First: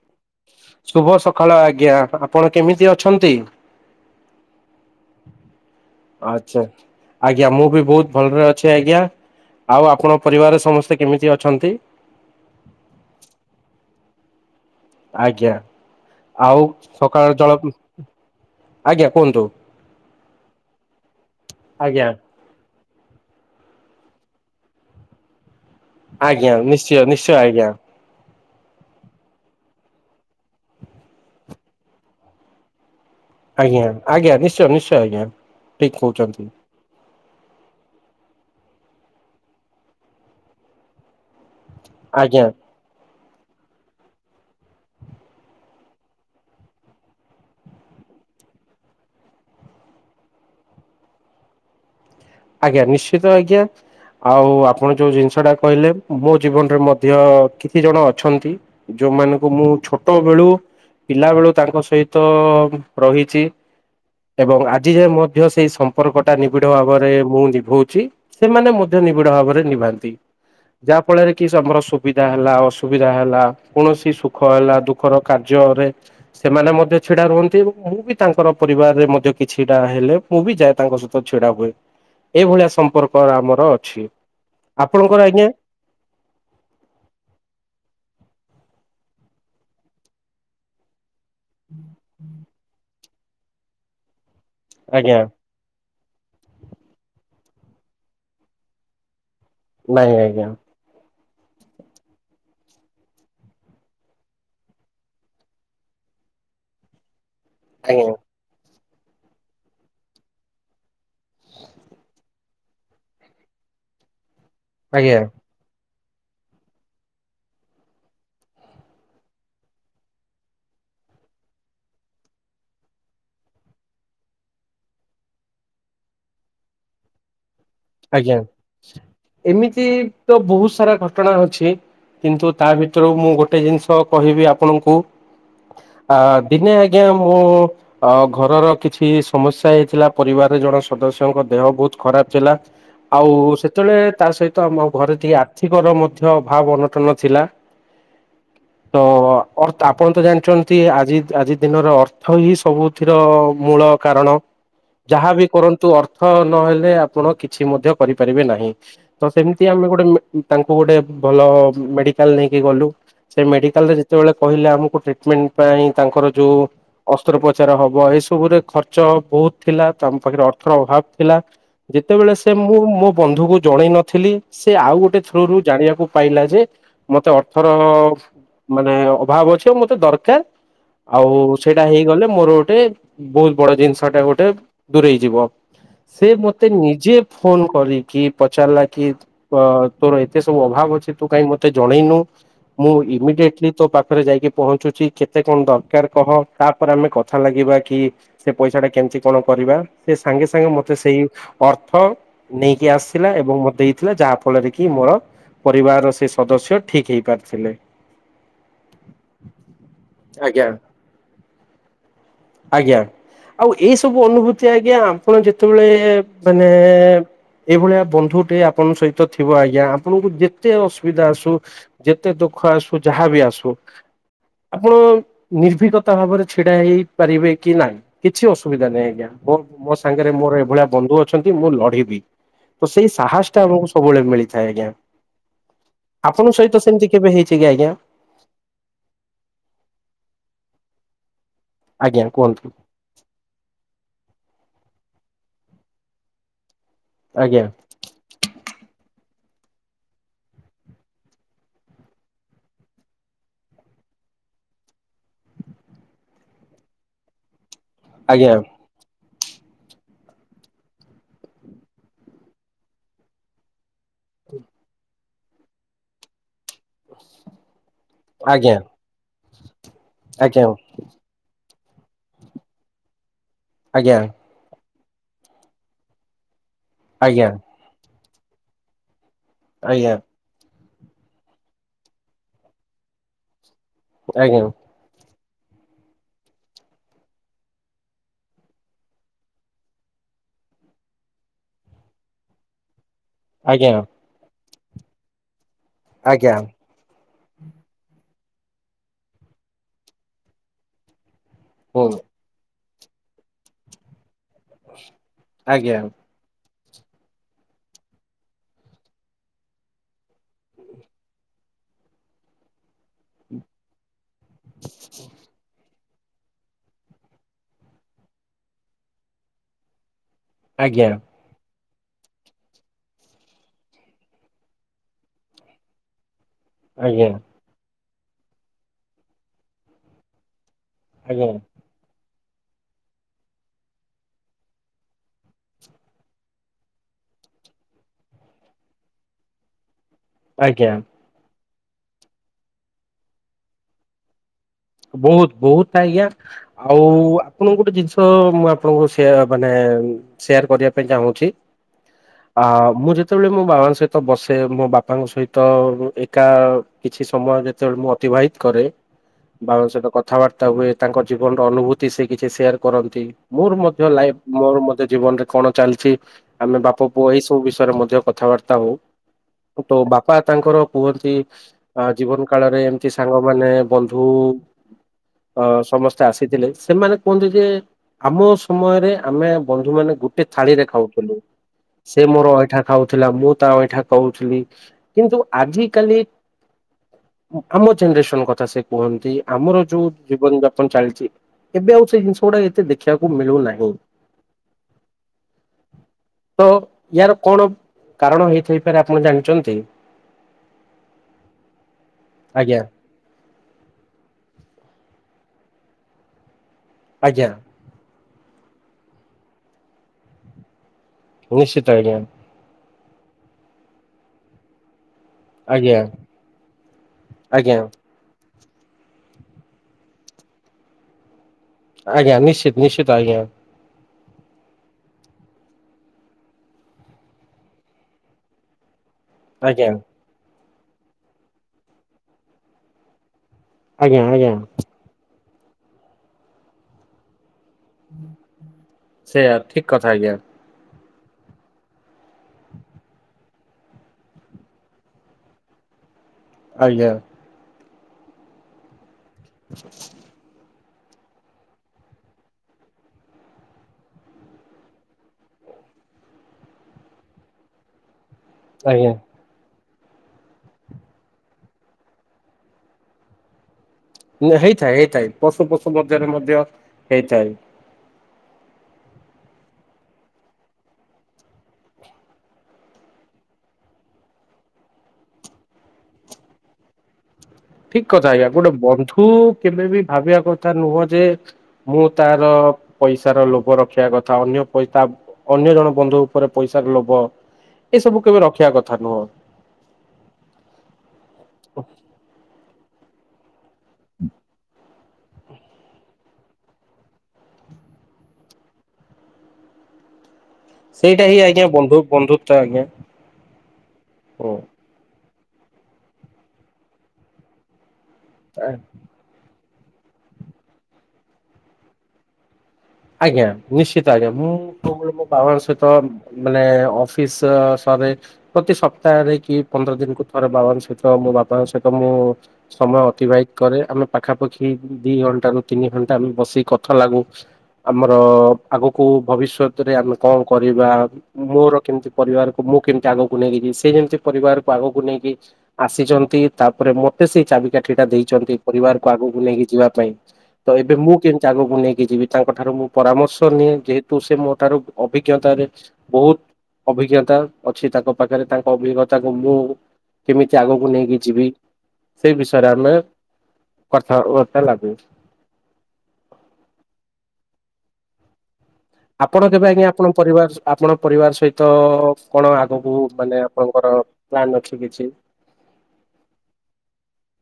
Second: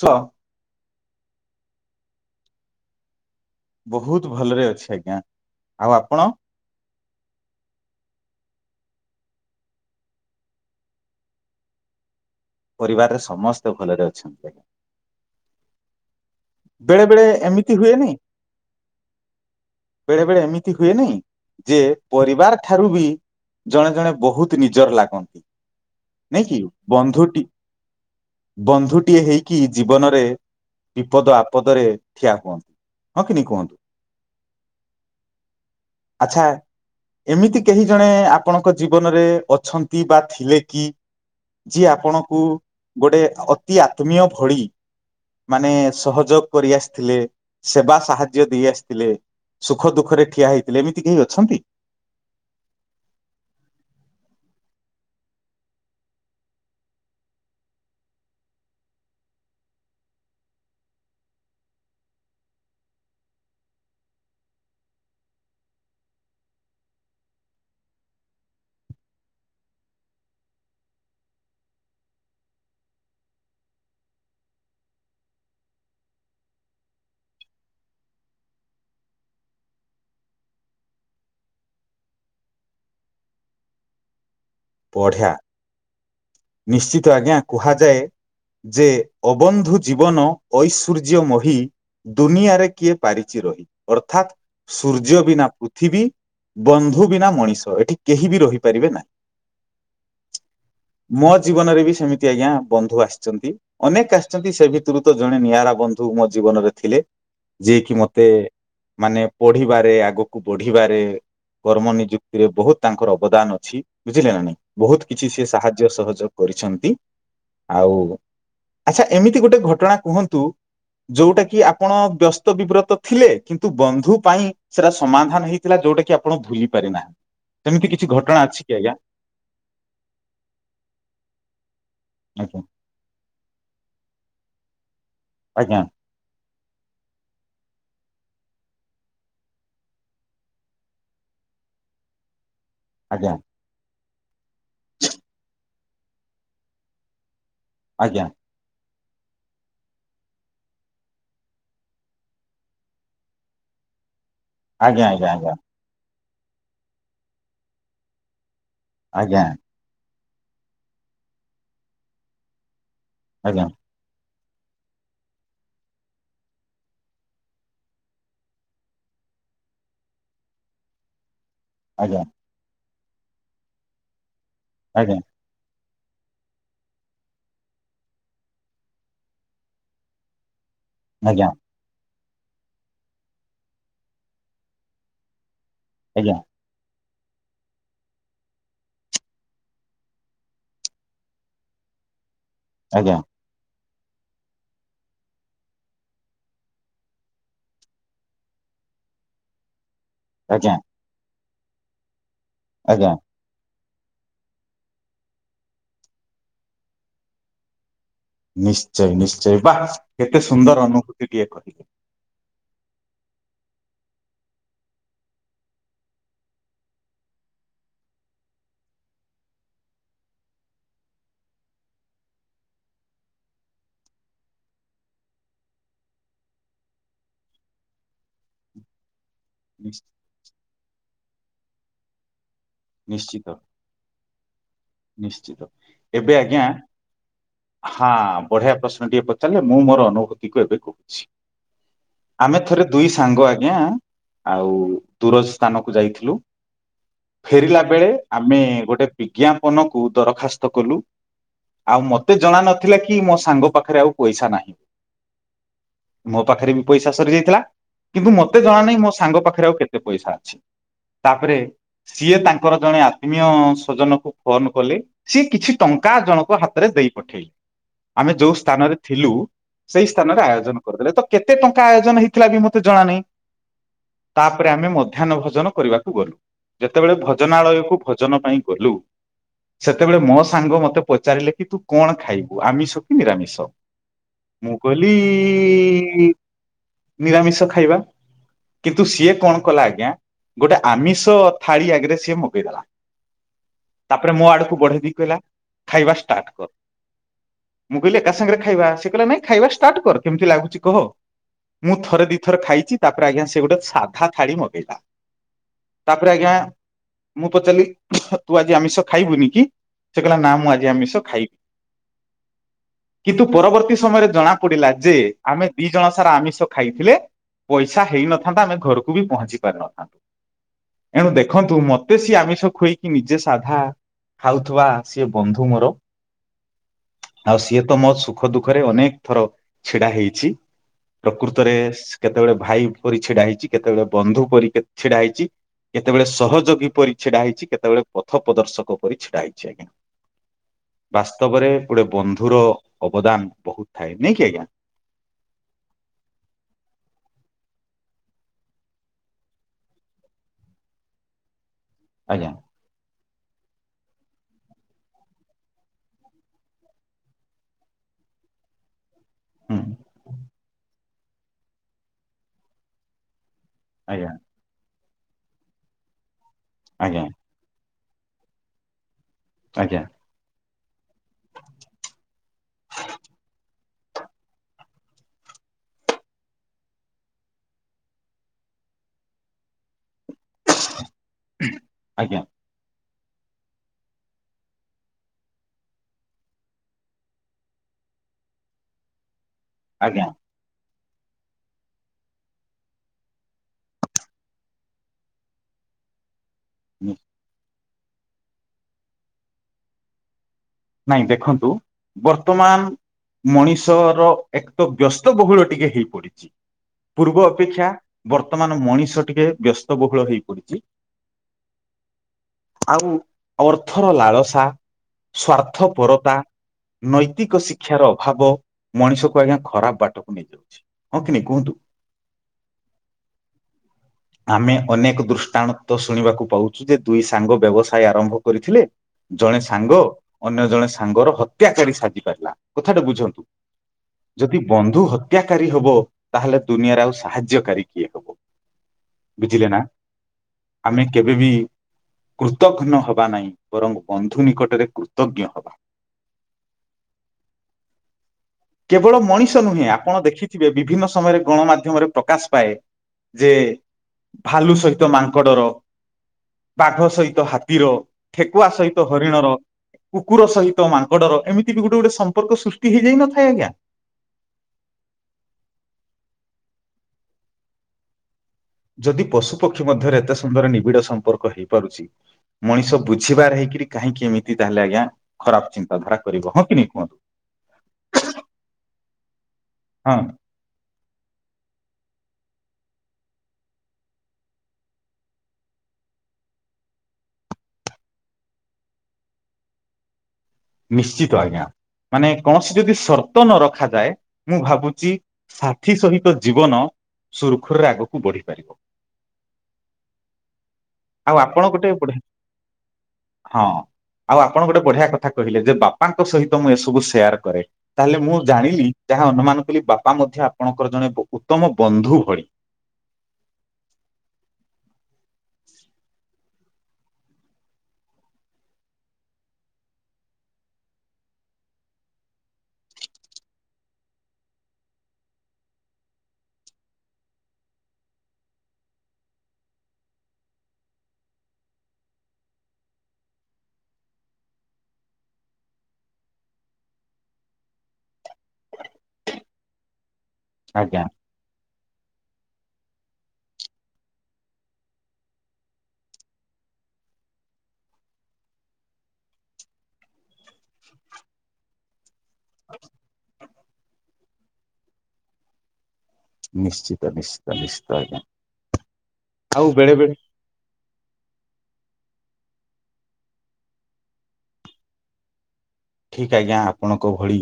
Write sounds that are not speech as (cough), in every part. ସଅ ଶୁଭ ସକାଳ ଆଜ୍ଞା। ଆପଣ କେମିତି ଅଛନ୍ତି? ବହୁତ ଭଲରେ ଅଛି ଆଜ୍ଞା। ଆଉ ଆପଣ? ଆଚ୍ଛା ଆଜ୍ଞା ମୁଁ ବି ବହୁତ ଭଲରେ ଅଛି ଆଜ୍ଞା। ଆଉ ଆପଣ ପରିବାରରେ ସମସ୍ତେ କେମିତି ଅଛନ୍ତି? ପରିବାରରେ ସମସ୍ତେ ଭଲରେ ଅଛନ୍ତି ଆଜ୍ଞା। ଆଜ୍ଞା ଆଉ ବେଳେ ବେଳେ ସକାଳ ଜଳ ଏମିତି ହୁଏନି। ଆଜ୍ଞା କୁହନ୍ତୁ? ବେଳେ ବେଳେ ଏମିତି ହୁଏନିଁ ଯେ ଆଜ୍ଞା ପରିବାର ଠାରୁ ବି ଜଣେ ଜଣେ ବହୁତ ନିଜର ଲାଗନ୍ତି। ନାଇଁ ଆଜ୍ଞା କିି ନିଶ୍ଚୟ ନିଶ୍ଚୟ ବନ୍ଧୁଟି ଆଜ୍ଞା ବନ୍ଧୁଟିଏ ହେଇକି ଜୀବନରେ ବିପଦ ଆପଦରେ ଠିଆ ହୁଅନ୍ତି। ହଁ କି ନାଇଁ କୁହନ୍ତୁ ଆଜ୍ଞା ଆଜ୍ଞା ନିଶ୍ଚୟ ନିଶ୍ଚୟ ଆଜ୍ଞା ଠିକ ଆଚ୍ଛା କହୁଛନ୍ତି। ଏମିତି କେହି ଜଣେ ଆପଣଙ୍କ ଜୀବନରେ ଅଛନ୍ତି ବା ଥିଲେ କି? ଯିଏ ଆପଣଙ୍କୁ ଆଜ୍ଞା ଗୋଟେ ଅତି ଆତ୍ମୀୟ ଭଳି ମାନେ ସହଯୋଗ କରି ଆସିଥିଲେ ସେବା ସାହାଯ୍ୟ ଦେଇ ଆସିଥିଲେ। ସୁଖ ଦୁଃଖରେ ଠିଆ ହେଇଥିଲେ ଏମିତି କେହି ଅଛନ୍ତି? ଆଜ୍ଞା ନିଶ୍ଚିତ ଆଜ୍ଞା। ଆଉ ଆପଣ ଯୋଉ ଜିନିଷ ଟା କହିଲେ ମୋ ଜୀବନରେ ମଧ୍ୟ କିଛି ଜଣ ଅଛନ୍ତି। ଯୋଉମାନଙ୍କୁ ମୁଁ ଛୋଟ ବେଳୁ। ପିଲା ବେଳୁ ତାଙ୍କ ସହିତ ରହିଛି। ଏବଂ ଆଜି ଯ ମଧ୍ୟ ସେଇ ସମ୍ପର୍କଟା ନିବିଡ଼ ଭାବରେ ମୁଁ ନିଭଉଛି ସେମାନେ ମଧ୍ୟ ନିବିଡ ଭାବରେ ନିଭାନ୍ତି ଯାହା ଫଳରେ କି ଆମର ସୁବିଧା ହେଲା ଅସୁବିଧା ହେଲା କୌଣସି ସୁଖ ହେଲା ଦୁ କ ର କାର୍ଯ୍ୟରେ ସେମାନେ ମଧ୍ୟ ଛିଡ଼ା ରୁହନ୍ତି ଏବଂ ମୁଁ ବି ତାଙ୍କର ପରିବାରରେ ମଧ୍ୟ କିଛିଟା ହେଲେ ମୁଁ ବି ଯାଏ ତାଙ୍କ ସହିତ ଛିଡା ହୁଏ। ଏଇଭଳିଆ ସମ୍ପର୍କ ଆମର ଅଛି। ଆପଣଙ୍କର ପଢିଆ ଆଜ୍ଞା ନିଶ୍ଚିତ ଆଜ୍ଞା କୁହାଯାଏ ଯେ ଅବନ୍ଧୁ ଜୀବନ ଐଶ୍ୱର୍ଯ୍ୟ ମହି ଦୁନିଆରେ କିଏ ପାରିଛି ରହି ଅର୍ଥାତ୍ ଆଜ୍ଞା ସୂର୍ଯ୍ୟ ବିନା ପୃଥିବୀ ବନ୍ଧୁ ବିନା ମଣିଷ ଏଠି କେହି ବି ରହିପାରିବେ ନାହିଁ। ନାଇଁ ଆଜ୍ଞା ମୋ ଜୀବନରେ ବି ସେମିତି ଆଜ୍ଞା ବନ୍ଧୁ ଆସିଛନ୍ତି। ଅନେକ ଆସିଛନ୍ତି ସେ ଭିତରୁ ତ ଜଣେ ନିଆରା ବନ୍ଧୁ ମୋ ଜୀବନରେ ଥିଲେ ଯିଏକି ଆଜ୍ଞା ମତେ ମାନେ ପଢିବାରେ ଆଗକୁ ବଢିବାରେ କର୍ମ ନିଯୁକ୍ତି ରେ ବହୁତ ତାଙ୍କର ଅବଦାନ ଅଛି ବୁଝିଲେ ନା ବହୁତ ଆଜ୍ଞା କିଛି ସେ ସାହା ଜ୍ୟ ସହଯୋଗ କରିଛନ୍ତି ଆଉ ଆଚ୍ଛା ଏମିତି ଗୋଟେ ଘଟଣା କୁହନ୍ତୁ ଯୋଉଟା କି ଆପଣ ବ୍ୟସ୍ତ ବିବ୍ରତ ଥିଲେ। କିନ୍ତୁ ବନ୍ଧୁ ପାଇଁ ସେଇଟା ସମାଧାନ ହେଇଥିଲା ଯୋଉଟା କି ଆପଣ ଭୁଲି ପାରିନାହାଁନ୍ତି। ଏମିତି କିଛି ଆଜ୍ଞା ଘଟଣା ଅଛି କି ଆଜ୍ଞା। ଏମିତି ତ ବହୁତ ସାରା ଘଟଣା ଅଛି କିନ୍ତୁ ତା ଭି- ତରୁ ମୁଁ ଗୋଟେ ଜିନିଷ କହିବି ଆପଣଙ୍କୁ ଆଜ୍ଞା ଆ ଦିନେ ଆଜ୍ଞା ମୁଁ ଅ ଘରର କିଛି ସମସ୍ୟା ହେଇଥିଲା ପରିବାରରେ ଜଣେ ସଦସ୍ୟଙ୍କ ଦେହ ବହୁତ ଖରାପ ଥିଲା। ଆଜ୍ଞା ଆଉ ସେତେବେଳେ ତା ସହିତ ଆମ ଘରେ ଟିକେ ଆର୍ଥିକ ର ମଧ୍ୟ ଅଭାବ ଅନଟନ ଥିଲା। ଆଜ୍ଞା ତ ଅର୍ ଆପଣ ତ ଜାଣିଛନ୍ତି ଆଜି ଆଜି ଦିନରେ ଅର୍ଥ ହିଁ ସବୁ ଥିର ମୂଳ କାରଣ ଆଜ୍ଞା ଯାହାବି ଆଜ୍ଞା କରନ୍ତୁ ଅର୍ଥ ନହେଲେ ଆପଣ କିଛି ମଧ୍ୟ କରିପାରିବେ ନାହିଁ। ତ ଆଜ୍ଞା ସେମିତି ଆମେ ଗୋଟେ ତାଙ୍କୁ ଗୋଟେ ଭଲ ମେଡିକାଲ ନେଇକି ଗଲୁ। ସେ ଆଜ୍ଞା ମେଡିକାଲରେ ଯେତେବେଳେ କହିଲେ ଆମକୁ ଟ୍ରିଟମେଣ୍ଟ ପାଇଁ ତାଙ୍କର ଯୋଉ ଅସ୍ତ୍ରୋପଚାର ହବ ଏ ସବୁରେ ଖର୍ଚ ବହୁତ୍ ଥିଲା ତ ଆମ ପାଖରେ ଅର୍ଥର ଅଭାବ ଥିଲା। ଆଜ୍ଞା ସେତେବେଳେ ସେ ମୁଁ ମୋ ବନ୍ଧୁକୁ ଜଣେଇ ନଥିଲି ସେ ଆଉ ଆଜ୍ଞା ଗୋଟେ ଛୁ ପାଖରୁ ଜାଣିବାକୁ ପାଇଲା ଯେ ମତେ ଅଠର ମାନେ ଅଭାବ ଅଛି, ଆଉ ମତେ ଦରକାର। ଆଉ ଆଜ୍ଞା ଆଜ୍ଞା ସେଇଟା ହେଇଗଲେ ମୋର ଗୋଟେ ବହୁତ ବଡ ଜିନିଷ ଟା ଗୋଟେ ଦୂରେଇଯିବ। ସେ ଆଜ୍ଞା ମତେ ନିଜେ ଫୋନ୍ କରିକି ପଚାରିଲା କି ଅ ତୋର ଏତେ ସବୁ ଅଭାବ ଅଛି ତୁ କାଇଁ ମତେ ଜଣେଇନୁ। ମୁଁ ଆଜ୍ଞା ଇମିଡିଏଟିଲି ତୋ ପାଖରେ ଯାଇକି ପହଞ୍ଚୁଚି କେତେ କଣ ଦରକାର କହ ତାପରେ ଆମେ କଥା ଲାଗିବା କି ସେ ପଇସା ଟା କେମିତି କଣ କରିବା। ସେ ସାଙ୍ଗେ ଆଜ୍ଞା ଆଜ୍ଞା ସାଙ୍ଗେ ଆଜ୍ଞା ମତେ ସେଇ ଅର୍ଥ ନେଇକି ଆଜ୍ଞା ଆସିଲା ଏବଂ ମୋତେ ଦେଇଥିଲା ଯାହା ଫ ଫଳରେ କି ମୋର ପରିବାରର ସେ ସଦସ୍ୟ ଠିକ୍ ହେଇ ପାରିଥିଲେ। ନିଶ୍ଚୟ ନିଶ୍ଚୟ ବାଃ କେତେ ଆଜ୍ଞା। ସୁନ୍ଦର ଅନୁଭୂତି ଟିଏ କହିଲେ। ଆଜ୍ଞା ଆଉ ଏଇ ସବୁ ଅନୁଭୂତି ଆଜ୍ଞା ଆପଣ ଯେତେବେଳେ ମାନେ ଏଇଭଳିଆ ବନ୍ଧୁ ଟେ ଆପଣଙ୍କ ସହିତ ଥିବ ଆଜ୍ଞା ଆପଣଙ୍କୁ ଯେତେ ଅସୁବିଧା ଆସୁ ଯେତେ ଦୁଃଖ ଆସୁ ଯାହାବି ଆସୁ ଆପଣ ନିର୍ଭୀିକତା ଭାବରେ ଛିଡା ହେଇପାରିବେ କି ନାହିଁ। କିଛି ଅସୁବିଧା ନାହିଁ ଆଜ୍ଞା। ମୋ ମୋ ନିଶ୍- ସାଙ୍ଗରେ ମୋର ଏଇଭଳିଆ ବନ୍ଧୁ ଅଛନ୍ତି ମୁଁ ଲଢିବି ତ ସେଇ ନିଶ୍ଚିତ ସାହସ ଟା ଏବଂ ସବୁବେଳେ ମିଳିଥାଏ ଆଜ୍ଞା। ନିଶ୍ଚିତ ଏବେ ଆପଣଙ୍କ ଆଜ୍ଞା ସହିତ ସେମିତି କେବେ ହେଇଛି କି ଆଜ୍ଞା? ହଁ ମୁଁ ବଢିଆ ପ୍ରଶ୍ନଟିିକେ ପଚାରିଲେ ମୁଁ ମୋର ଅନୁଭୂତିକୁ ଏବେ କହୁଛି ଆଜ୍ଞା ଆମେ କୁହନ୍ତୁ ଥରେ ଦୁଇ ସାଙ୍ଗ ଆଜ୍ଞା ଆଉ ଦୂର ସ୍ଥାନକୁ ଯାଇଥିଲୁ। ଆଜ୍ଞା ଫେରିଲା ବେଳେ ଆମେ ଗୋଟେ ବିଜ୍ଞାପନ କୁ ଦରଖାସ୍ତ କଲୁ। ଆଉ ମତେ ଜଣା ନଥିଲା କି ମୋ ସାଙ୍ଗ ପାଖରେ ଆଉ ପଇସା ନାହିଁ। ମୋ ପାଖରେ ବି ପଇସା ସରି ଯାଇଥିଲା କିନ୍ତୁ ଆଜ୍ଞା ମତେ ଜଣା ନାହିଁ ମୋ ସାଙ୍ଗ ପାଖରେ ଆଉ କେତେ କେତେ ପଇସା ଅଛି। ତାପରେ ସିଏ ତାଙ୍କର ଜଣେ ଆତ୍ମୀୟ ସଜନ ଫୋନ କଲି ସିଏ କିଛି ଟଙ୍କା ଜଣଙ୍କ ହାତରେ ଦେଇ ପଠେଇଲେ ଆମେ ଯୋଉ ଆଜ୍ଞା ସ୍ଥାନରେ ଥିଲୁ। ସେଇ ସ୍ଥାନରେ ଆଜ୍ଞା ଆୟୋଜନ କରିଦେଲେ ତ କେତେ ଟଙ୍କା ଆୟୋଜନ ହେଇଥିଲା ବି ମତେ ଜଣା ନାହିଁ। ଆଜ୍ଞା। ତାପରେ ଆମେ ମଧ୍ୟାହ୍ନ ଭୋଜନ କରିବାକୁ ଗଲୁ। ଯେତେବେଳେ ଆଜ୍ଞା ଭଜନାଳୟକୁ ଭୋଜନ ପାଇଁ ଗଲୁ ସେତେବେଳେ ମୋ ସାଙ୍ଗ ମତେ ପଚାରିଲେ କି ତୁ କଣ ଖାଇବୁ ଆମିଷ କି ନିରାମିଷ ଆଜ୍ଞା। ମୁଁ କହିଲି ନିରାମିଷ ଖାଇବା। କିନ୍ତୁ ସିଏ କଣ କଲା ଆଜ୍ଞା ଗୋଟେ ଆମିଷ ଥାଳି ଆଗରେ ସିଏ ମଗେଇଦେଲା ଆଜ୍ଞା। ତାପରେ ମୋ ଆଡକୁ ବଢେଇ ଦେଇ କହିଲା ଖାଇବା ଆଜ୍ଞା ଷ୍ଟାର୍ଟ କର। ମୁଁ କହିଲି ଏକା ସାଙ୍ଗରେ ଖାଇବା ସେ କହିଲା ନାଇଁ ଖାଇବା ଷ୍ଟାର୍ଟ କର କେମିତି ଲାଗୁଛି କହ। ମୁଁ ହୁଁ ଥରେ ଦିଥର ଖାଇଚି ତାପରେ ଆଜ୍ଞା ସେ ଗୋଟେ ସାଧା ଥାାଳି ମଗେଇ ଆଜ୍ଞା। ତାପରେ ଆଜ୍ଞା ମୁଁ ପଚାରିଲି ତୁ ଆଜି ଆମିଷ ଖାଇବୁନିକି ସେ କହିଲା ନା ମୁଁ ଆଜି ଆମିଷ ଖାଇବି। କିନ୍ତୁ ପରବର୍ତ୍ତୀ ସମୟରେ ଜଣା ପଡିଲା ଯେ ଆମେ ଦି ଦି ଜଣ ସାରା ଆମିଷ ଖାଇଥିଲେ ପଇସା ହେଇନଥାନ୍ତା ଆମେ ଘରକୁ ବି ପହଞ୍ଚି ପାରିନଥାନ୍ତୁ। ଆଜ୍ଞା ଏଣୁ ଦେଖନ୍ତୁ ମତେ ସିଏ ଆମିଷ ଖୁଏଇକି ନିଜେ ସାଧା ଖାଉଥିବା ସିଏ ବନ୍ଧୁ ମୋର। ଆଜ୍ଞା। ଆଉ ସିଏ ତ ମୋ ସୁଖ ଦୁଃଖରେ ଅନେକ ଥର ଛିଡା ହେଇଛି ଆଜ୍ଞା ପ୍ରକୃତରେ ସେ କେତେବେଳେ ଭାଇ ପରି ଛିଡା ହେଇଛି କେତେବେଳେ ବନ୍ଧୁ ପରି ଛିଡା ହେଇଛି। କେତେବେଳେ ସହଯୋଗୀ ପରି ଛିଡା ହେଇଛି କେତେବେଳେ ପଥ ପ୍ରଦର୍ଶକ ପରି ଛିଡା ହେଇଛି ଆଜ୍ଞା। ଆଜ୍ଞା। ବାସ୍ତବରେ ଗୋଟେ ବନ୍ଧୁର ଅବଦାନ ବହୁତ ଥାଏ ନୁହେଁକି ଆଜ୍ଞା। ବହୁତ ବହୁତ ଆଜ୍ଞା ଆଉ ଆପଣଙ୍କ ଗୋଟେ ଜିନିଷ ମୁଁ ଆପଣଙ୍କ ସେଇଆ ମାନେ ସେୟାର କରିବା ପାଇଁ ଚାହୁଁଛି। ଆଜ୍ଞା। ଆ ମୁଁ ଯେତେବେଳେ ମୋ ବାବାଙ୍କ ସହିତ ବସେ ମୋ ବାପାଙ୍କ ସହିତ ଏକା କିଛି ସମୟ ଯେତେବେଳେ ମୁଁ ଅତିବାହିତ କରେ ହୁଁ ବାବାଙ୍କ ସହିତ କଥାବାର୍ତ୍ତା ହୁଏ ତାଙ୍କ ଜୀବନର ଅନୁଭୂତି ସେ କିଛି ସେୟାର କରନ୍ତି ମୋର ମଧ୍ୟ ଆଜ୍ଞା ଲାଇଫ ମୋର ମଧ୍ୟ ଜୀବନରେ କଣ ଚାଲିଛି ଆମେ ବାପ ଆଜ୍ଞା ପୁଅ ଏଇ ସବୁ ବିଷୟରେ ମଧ୍ୟ କଥାବାର୍ତ୍ତା ହଉ। ତ ଆଜ୍ଞା ବାପା ତାଙ୍କର କୁହନ୍ତି ଜୀବନ କାଳରେ ଏମତି ସାଙ୍ଗମାନେ ବନ୍ଧୁ ବନ୍ଧୁ ଅ ସମସ୍ତେ ଆସିଥିଲେ ସେମାନେ କୁହନ୍ତି ଯେ ଆମ ସମୟରେ ଆମେ ବନ୍ଧୁ ମାନେ ଗୋଟେ ଥାଳିରେ ଖାଉଥିଲୁ ସେ ଆଜ୍ଞା ମୋର ଅଇଁଠା ଖାଉଥିଲା ମୁଁ ତା ଅଇଁଠା କହୁଥିଲି କିନ୍ତୁ ଆଜିିକାଲି ଆମ ଜେନେରେସନ କଥା ସେ କୁହନ୍ତି ଆମର ଯୋଉ ଆଜ୍ଞା ଜୀବନ ଯାପନ ଚାଲିଛି ଏବେ ଆଉ ସେ ଜିନିଷ ଗୁଡାକ ଏତେ ଦେଖିବାକୁ ମିଳୁନାହିଁ। (inaudible) ତ ହୁଁ। ୟାର କଣ କାରଣ ହେଇଥାଇ ପାରେ ଆପଣ ଜାଣିଛନ୍ତି? ନାଇଁ ଦେଖନ୍ତୁ ଆଜ୍ଞା ବର୍ତ୍ତମାନ ମଣିଷର ଏକ ତ ବ୍ୟସ୍ତ ବହୁଳ ଟିକେ ହେଇପଡିଛି ପୂର୍ବ ଆଜ୍ଞା ଅପେକ୍ଷା ବର୍ତ୍ତମାନ ମଣିଷ ଟିକେ ବ୍ୟସ୍ତ ବହୁଳ ହେଇ ପଡିଛି। ନିଶ୍ଚିତ ଆଜ୍ଞା। ଆଉ ଅର୍ଥର ଲାଳସା ସ୍ୱାର୍ଥ ଆଜ୍ଞା ପରତା ନୈତିକ ଆଜ୍ଞା। ଶିକ୍ଷାର ଭାବ ମଣିଷକୁ ଆଜ୍ଞା ଖରାପ ବାଟକୁ ନେଇଯାଉଛି ହଁ କି ନା କୁହନ୍ତୁ? ଆଜ୍ଞା ନିଶ୍ଚିତ ନିଶ୍ଚିତ ଆଜ୍ଞା। ଆମେ ଅନେକ ଦୃଷ୍ଟାନ୍ତ ଶୁଣିବାକୁ ପାଉଛୁ ଯେ ଦୁଇ ସାଙ୍ଗ ବ୍ୟବସାୟ ଆରମ୍ଭ କରିଥିଲେ। ଜଣେ ଆଜ୍ଞା ସାଙ୍ଗ ଅନ୍ୟ ଜଣେ ସାଙ୍ଗର ହତ୍ୟାକାରୀ ସାଜି ପାରିଲା କଥାଟା ବୁଝନ୍ତୁ। ଆଜ୍ଞା ଆଜ୍ଞା ଯଦି ବନ୍ଧୁ ହତ୍ୟାକାରୀ ହବ ତାହେଲେ ଦୁନିଆରେ ଆଉ ସାହାଯ୍ୟକାରୀ କିଏ ହବ ସେଇଆ ବୁଝିଲେ ନା ଠିକ କଥା ଆଜ୍ଞା। ଆମେ କେବେ ବିି କୃତଘ୍ନ ହବା ନାହିଁ ବରଂ ବନ୍ଧୁ ନିକଟରେ କୃ କୃତଜ୍ଞ ହେବା। ଆଜ୍ଞା। କେବଳ ମଣିଷ ନୁହେଁ ଆପଣ ଦେଖିଥିବେ ବିଭିନ୍ନ ସମୟରେ ଗଣମାଧ୍ୟମରେ ପ୍ରକାଶ ପାଏ ଯେ ଭାଲୁ ସହିତ ମାଙ୍କଡର ବାଘ ସହିତ ହାତୀର ଠେକୁଆ ସହିତ ଆଜ୍ଞା ହରିଣର କୁକୁର ସହିତ ମାଙ୍କଡ଼ର ଏମିତି ବି ଗୋଟେ ଗୋଟେ ସମ୍ପର୍କ ସୃଷ୍ଟି ହେଇଯାଇ ନଥାଏ ଆଜ୍ଞା। ହେଇଥାଏ ହେଇଥାଏ ପଶୁ ପଶୁ ମଧ୍ୟରେ ମଧ୍ୟ ହେଇଥାଏ। ଯଦି ପଶୁ ପକ୍ଷୀ ମଧ୍ୟରେ ଏତେ ସୁନ୍ଦର ନିବିଡ଼ ସମ୍ପର୍କ ହେଇପାରୁଛି ମଣିଷ ବୁଝିବାର ହେଇକି କାହିଁକି କେମିତି ତାହେଲେ ଆଜ୍ଞା। ଖରାପ ଚିନ୍ତାଧାରା କରିବ ହିଁ କି ନାଁ କୁହନ୍ତୁ? ଠିକ କଥା ଆଜ୍ଞା ଗୋଟେ ବନ୍ଧୁ କେବେ ବି ହଁ। ଭାବିବା କଥା ନୁହଁ ଯେ ମୁଁ ତାର ପଇସାର ଲୋଭ ରଖିବା କଥା ଅନ୍ୟ ପଇସା ରେ ଅନ୍ୟ ଜଣ ବନ୍ଧୁ ଉପରେ ପଇସାର ଲୋଭ ଏସବୁ କେବେ ରଖିବା କଥା ନୁହଁ। ନିଶ୍ଚିତ ଆଜ୍ଞା ମାନେ କୌଣସି ଯଦି ସର୍ତ ନ ରଖାଯାଏ ମୁଁ ଭାବୁଛି ସାଥି ସହିତ ଜୀବନ ସୁରୁଖୁରୁରେ ଆଗକୁ ବଢି ପାରିବ। ସେଇଟା ଆଉ ହିଁ ଆଜ୍ଞା ଆପଣ ଗୋଟେ ବନ୍ଧୁ ବଢିଆ ବନ୍ଧୁତ୍ବ ଆଜ୍ଞା। ହଁ ଆଉ ଆପଣ ଗୋଟେ ବଢିଆ କଥା କହିଲେ ଯେ ବାପାଙ୍କ ସହିତ ମୁଁ ଏସବୁ ସେୟାର କରେ ତାହେଲେ ମୁଁ ଜାଣିଲି। ଯାହା ଅନୁମାନ କଲି ବାପା ମଧ୍ୟ ଆପଣଙ୍କର ଜଣେ ଉତ୍ତମ ବନ୍ଧୁ ଭଳି। ଆଜ୍ଞା ନିଶ୍ଚିତ ଆଜ୍ଞା ମୁଁ ମୋ ବାବାଙ୍କ ସହିତ ମାନେ ଅଫିସ ସରେଥ ପ୍ରତି ସପ୍ତାହରେ କି ପନ୍ଦର ଦିନକୁ ଥରେ ବାବାଙ୍କ ସହିତ ମୋ ବାପାଙ୍କ ସହିତ ମୁଁ ସମୟ ଅତିବାହିତ କରେ ଆମେ ପାଖାପାଖି ଦି ଘଣ୍ଟା ରୁ ତିନି ଘଣ୍ଟା ଆମେ ବସିିକ କଥା ଲାଗୁ। ଆମର ଆଗକୁ ଭବିଷ୍ୟତରେ ଆମେ କଣ କରିବା? ମୋର କେମିତି ପରିବାରକୁ ମୁଁ କେମିତି ଆଗକୁ ନେଇକି ଯ ସେ ଯେମିତି ପରିବାରକୁ ଆଗକୁ ନେଇକି। ଆସିଛନ୍ତି ତାପରେ ମତେ ସେଇ ଚାବିକାଠି ଟା ଦେଇଛନ୍ତି ପରିବାରକୁ ଆଗକୁ ନେଇକି ଯିବା ପାଇଁ। ତ ଏବେ ଆଜ୍ଞା ମୁଁ କେମିତି ଆଗକୁ ନେଇକି ଯିବି? ତା ଠାରୁ ମୁଁ ପରାମର୍ଶ ନିଏ ଯେହେତୁ ସେ ମୋ ଠାରୁ ଅଭିଜ୍ଞତାରେ ବହୁତ ଅଭିଜ୍ଞତା ଅଛି ତାଙ୍କ ପାଖରେ ତାଙ୍କ ଅଭିଜ୍ଞତାକୁ ମୁଁ। କେମିତି ଆଗକୁ ନେଇକି ଯିବି ସେ ବିଷୟରେ ଆମେ କଥାବବାର୍ତ୍ତା ଲାଗୁ। ନିଶ୍ଚିତ ନିଶ୍ଚିତ ନିଶ୍ଚିତ ଆଜ୍ଞା। ଆପଣ କେବେ ଆଉ ଆଜ୍ଞା ବେଳେ ଆପଣ ବେଳେ ପରିବାର ଆପଣ ପରିବାର ସହିତ କଣ ଆଗକୁ ମାନେ ଆପଣଙ୍କର ପ୍ଲାନ୍ ଅଛି କିଛି? ଠିକ ଆଜ୍ଞା ଆପଣଙ୍କ ଭଳି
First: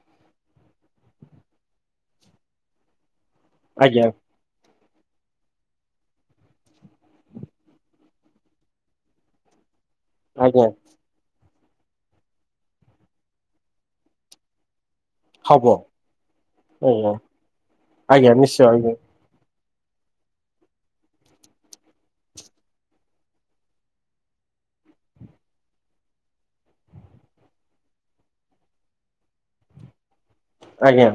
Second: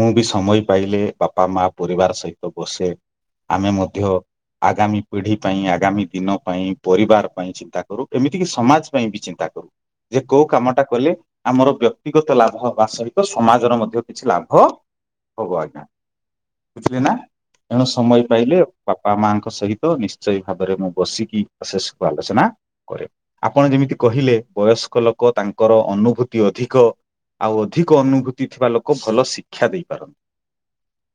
ମୁଁ ବି ସମୟ ପାଇଲେ ବାପା ମା ପରିବାର ସହିତ ବସେ। ଆମେ ଆଜ୍ଞା ମଧ୍ୟ ଆଗାମୀ ପିଢି ପାଇଁ ଆଗାମୀ ଦିନ ପାଇଁ ପରିବାର ପାଇଁ ଚିନ୍ତା କରୁ ଏମିତି କି ସମାଜ ପାଇଁ ବି ଚିନ୍ତା କରୁ। ଯେ କୋଉ ଆଜ୍ଞା କାମଟା କଲେ ଆମର ବ୍ୟକ୍ତିଗତ ଲାଭ ହବା ସହିତ ସମାଜର ମଧ୍ୟ କିଛି ଲାଭ ହବ ଆଜ୍ଞା ବୁଝିଲି ଆଜ୍ଞା ନାଁ ଏଣୁ ସମୟ ଆଜ୍ଞା ପାଇଲେ ନିଶ୍ଚୟ ଆଜ୍ଞା ବାପା ବାପା ମାଙ୍କ ସହିତ ନିଶ୍ଚୟ ଭାବରେ ମୁଁ ବସିକି ଅଶେଷକୁ ଆଲୋଚନା। କରେ ଆପଣ ଯେମିତି କହିଲେ ବୟସ୍କ ଲୋକ ତାଙ୍କର ଅନୁଭୂତି ଅଧିକ। ଆଉ ଅଧିକ ଅନୁଭୂତି ଥିବା ଲୋକ ଭଲ ଶିକ୍ଷା ଦେଇପାରନ୍ତି। ଆଜ୍ଞା।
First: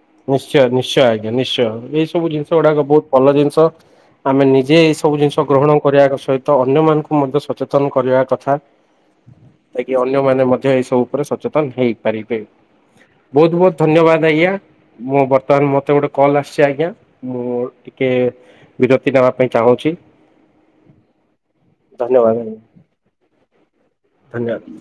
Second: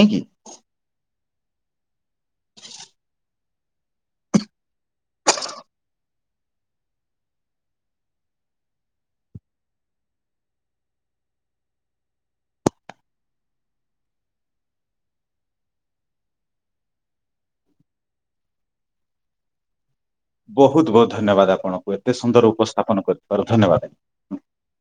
ନାହିଁ କି? ନିଶ୍ଚୟ ନିଶ୍ଚୟ ଆଜ୍ଞା ନିଶ୍ଚୟ ଏଇ ସବୁ ଜିନିଷ ଗୁଡାକ ବହୁତ ଭଲ ଜିନିଷ। ଆମେ ନିଜେ ଏଇ ସବୁ ଜିନିଷ ଗ୍ରହଣ କରିବା ସହିତ ଅନ୍ୟମାନାନଙ୍କୁ ମଧ୍ୟ ସଚେତନ କରିବା କଥା। ଯାକି ଅନ୍ୟମାନେ ମଧ୍ୟ ଏସବୁ ଉପରେ ସଚେତନ ହେଇପାରିବେ। ବହୁତ ବହୁତ ଧନ୍ୟବାଦ ଆଜ୍ଞା। ମୁଁ ବର୍ତ୍ତମାନ ମୋତେ ଗୋଟେ କଲ୍ ଆସୁଛି ଆଜ୍ଞା। ମୁଁ ଟିକେ ବିରକ୍ତି ନେବା ପାଇଁ ଚାହୁଁଛି। ବହୁତ ବହୁତ ଧନ୍ୟବାଦ ଆପଣଙ୍କୁ ଏତେ ଧନ୍ୟବାଦ ସୁନ୍ଦର ଉପସ୍ଥାପନ କରିଥିବାର ଧନ୍ୟବାଦ ଆଜ୍ଞା। ଧନ୍ୟବାଦ।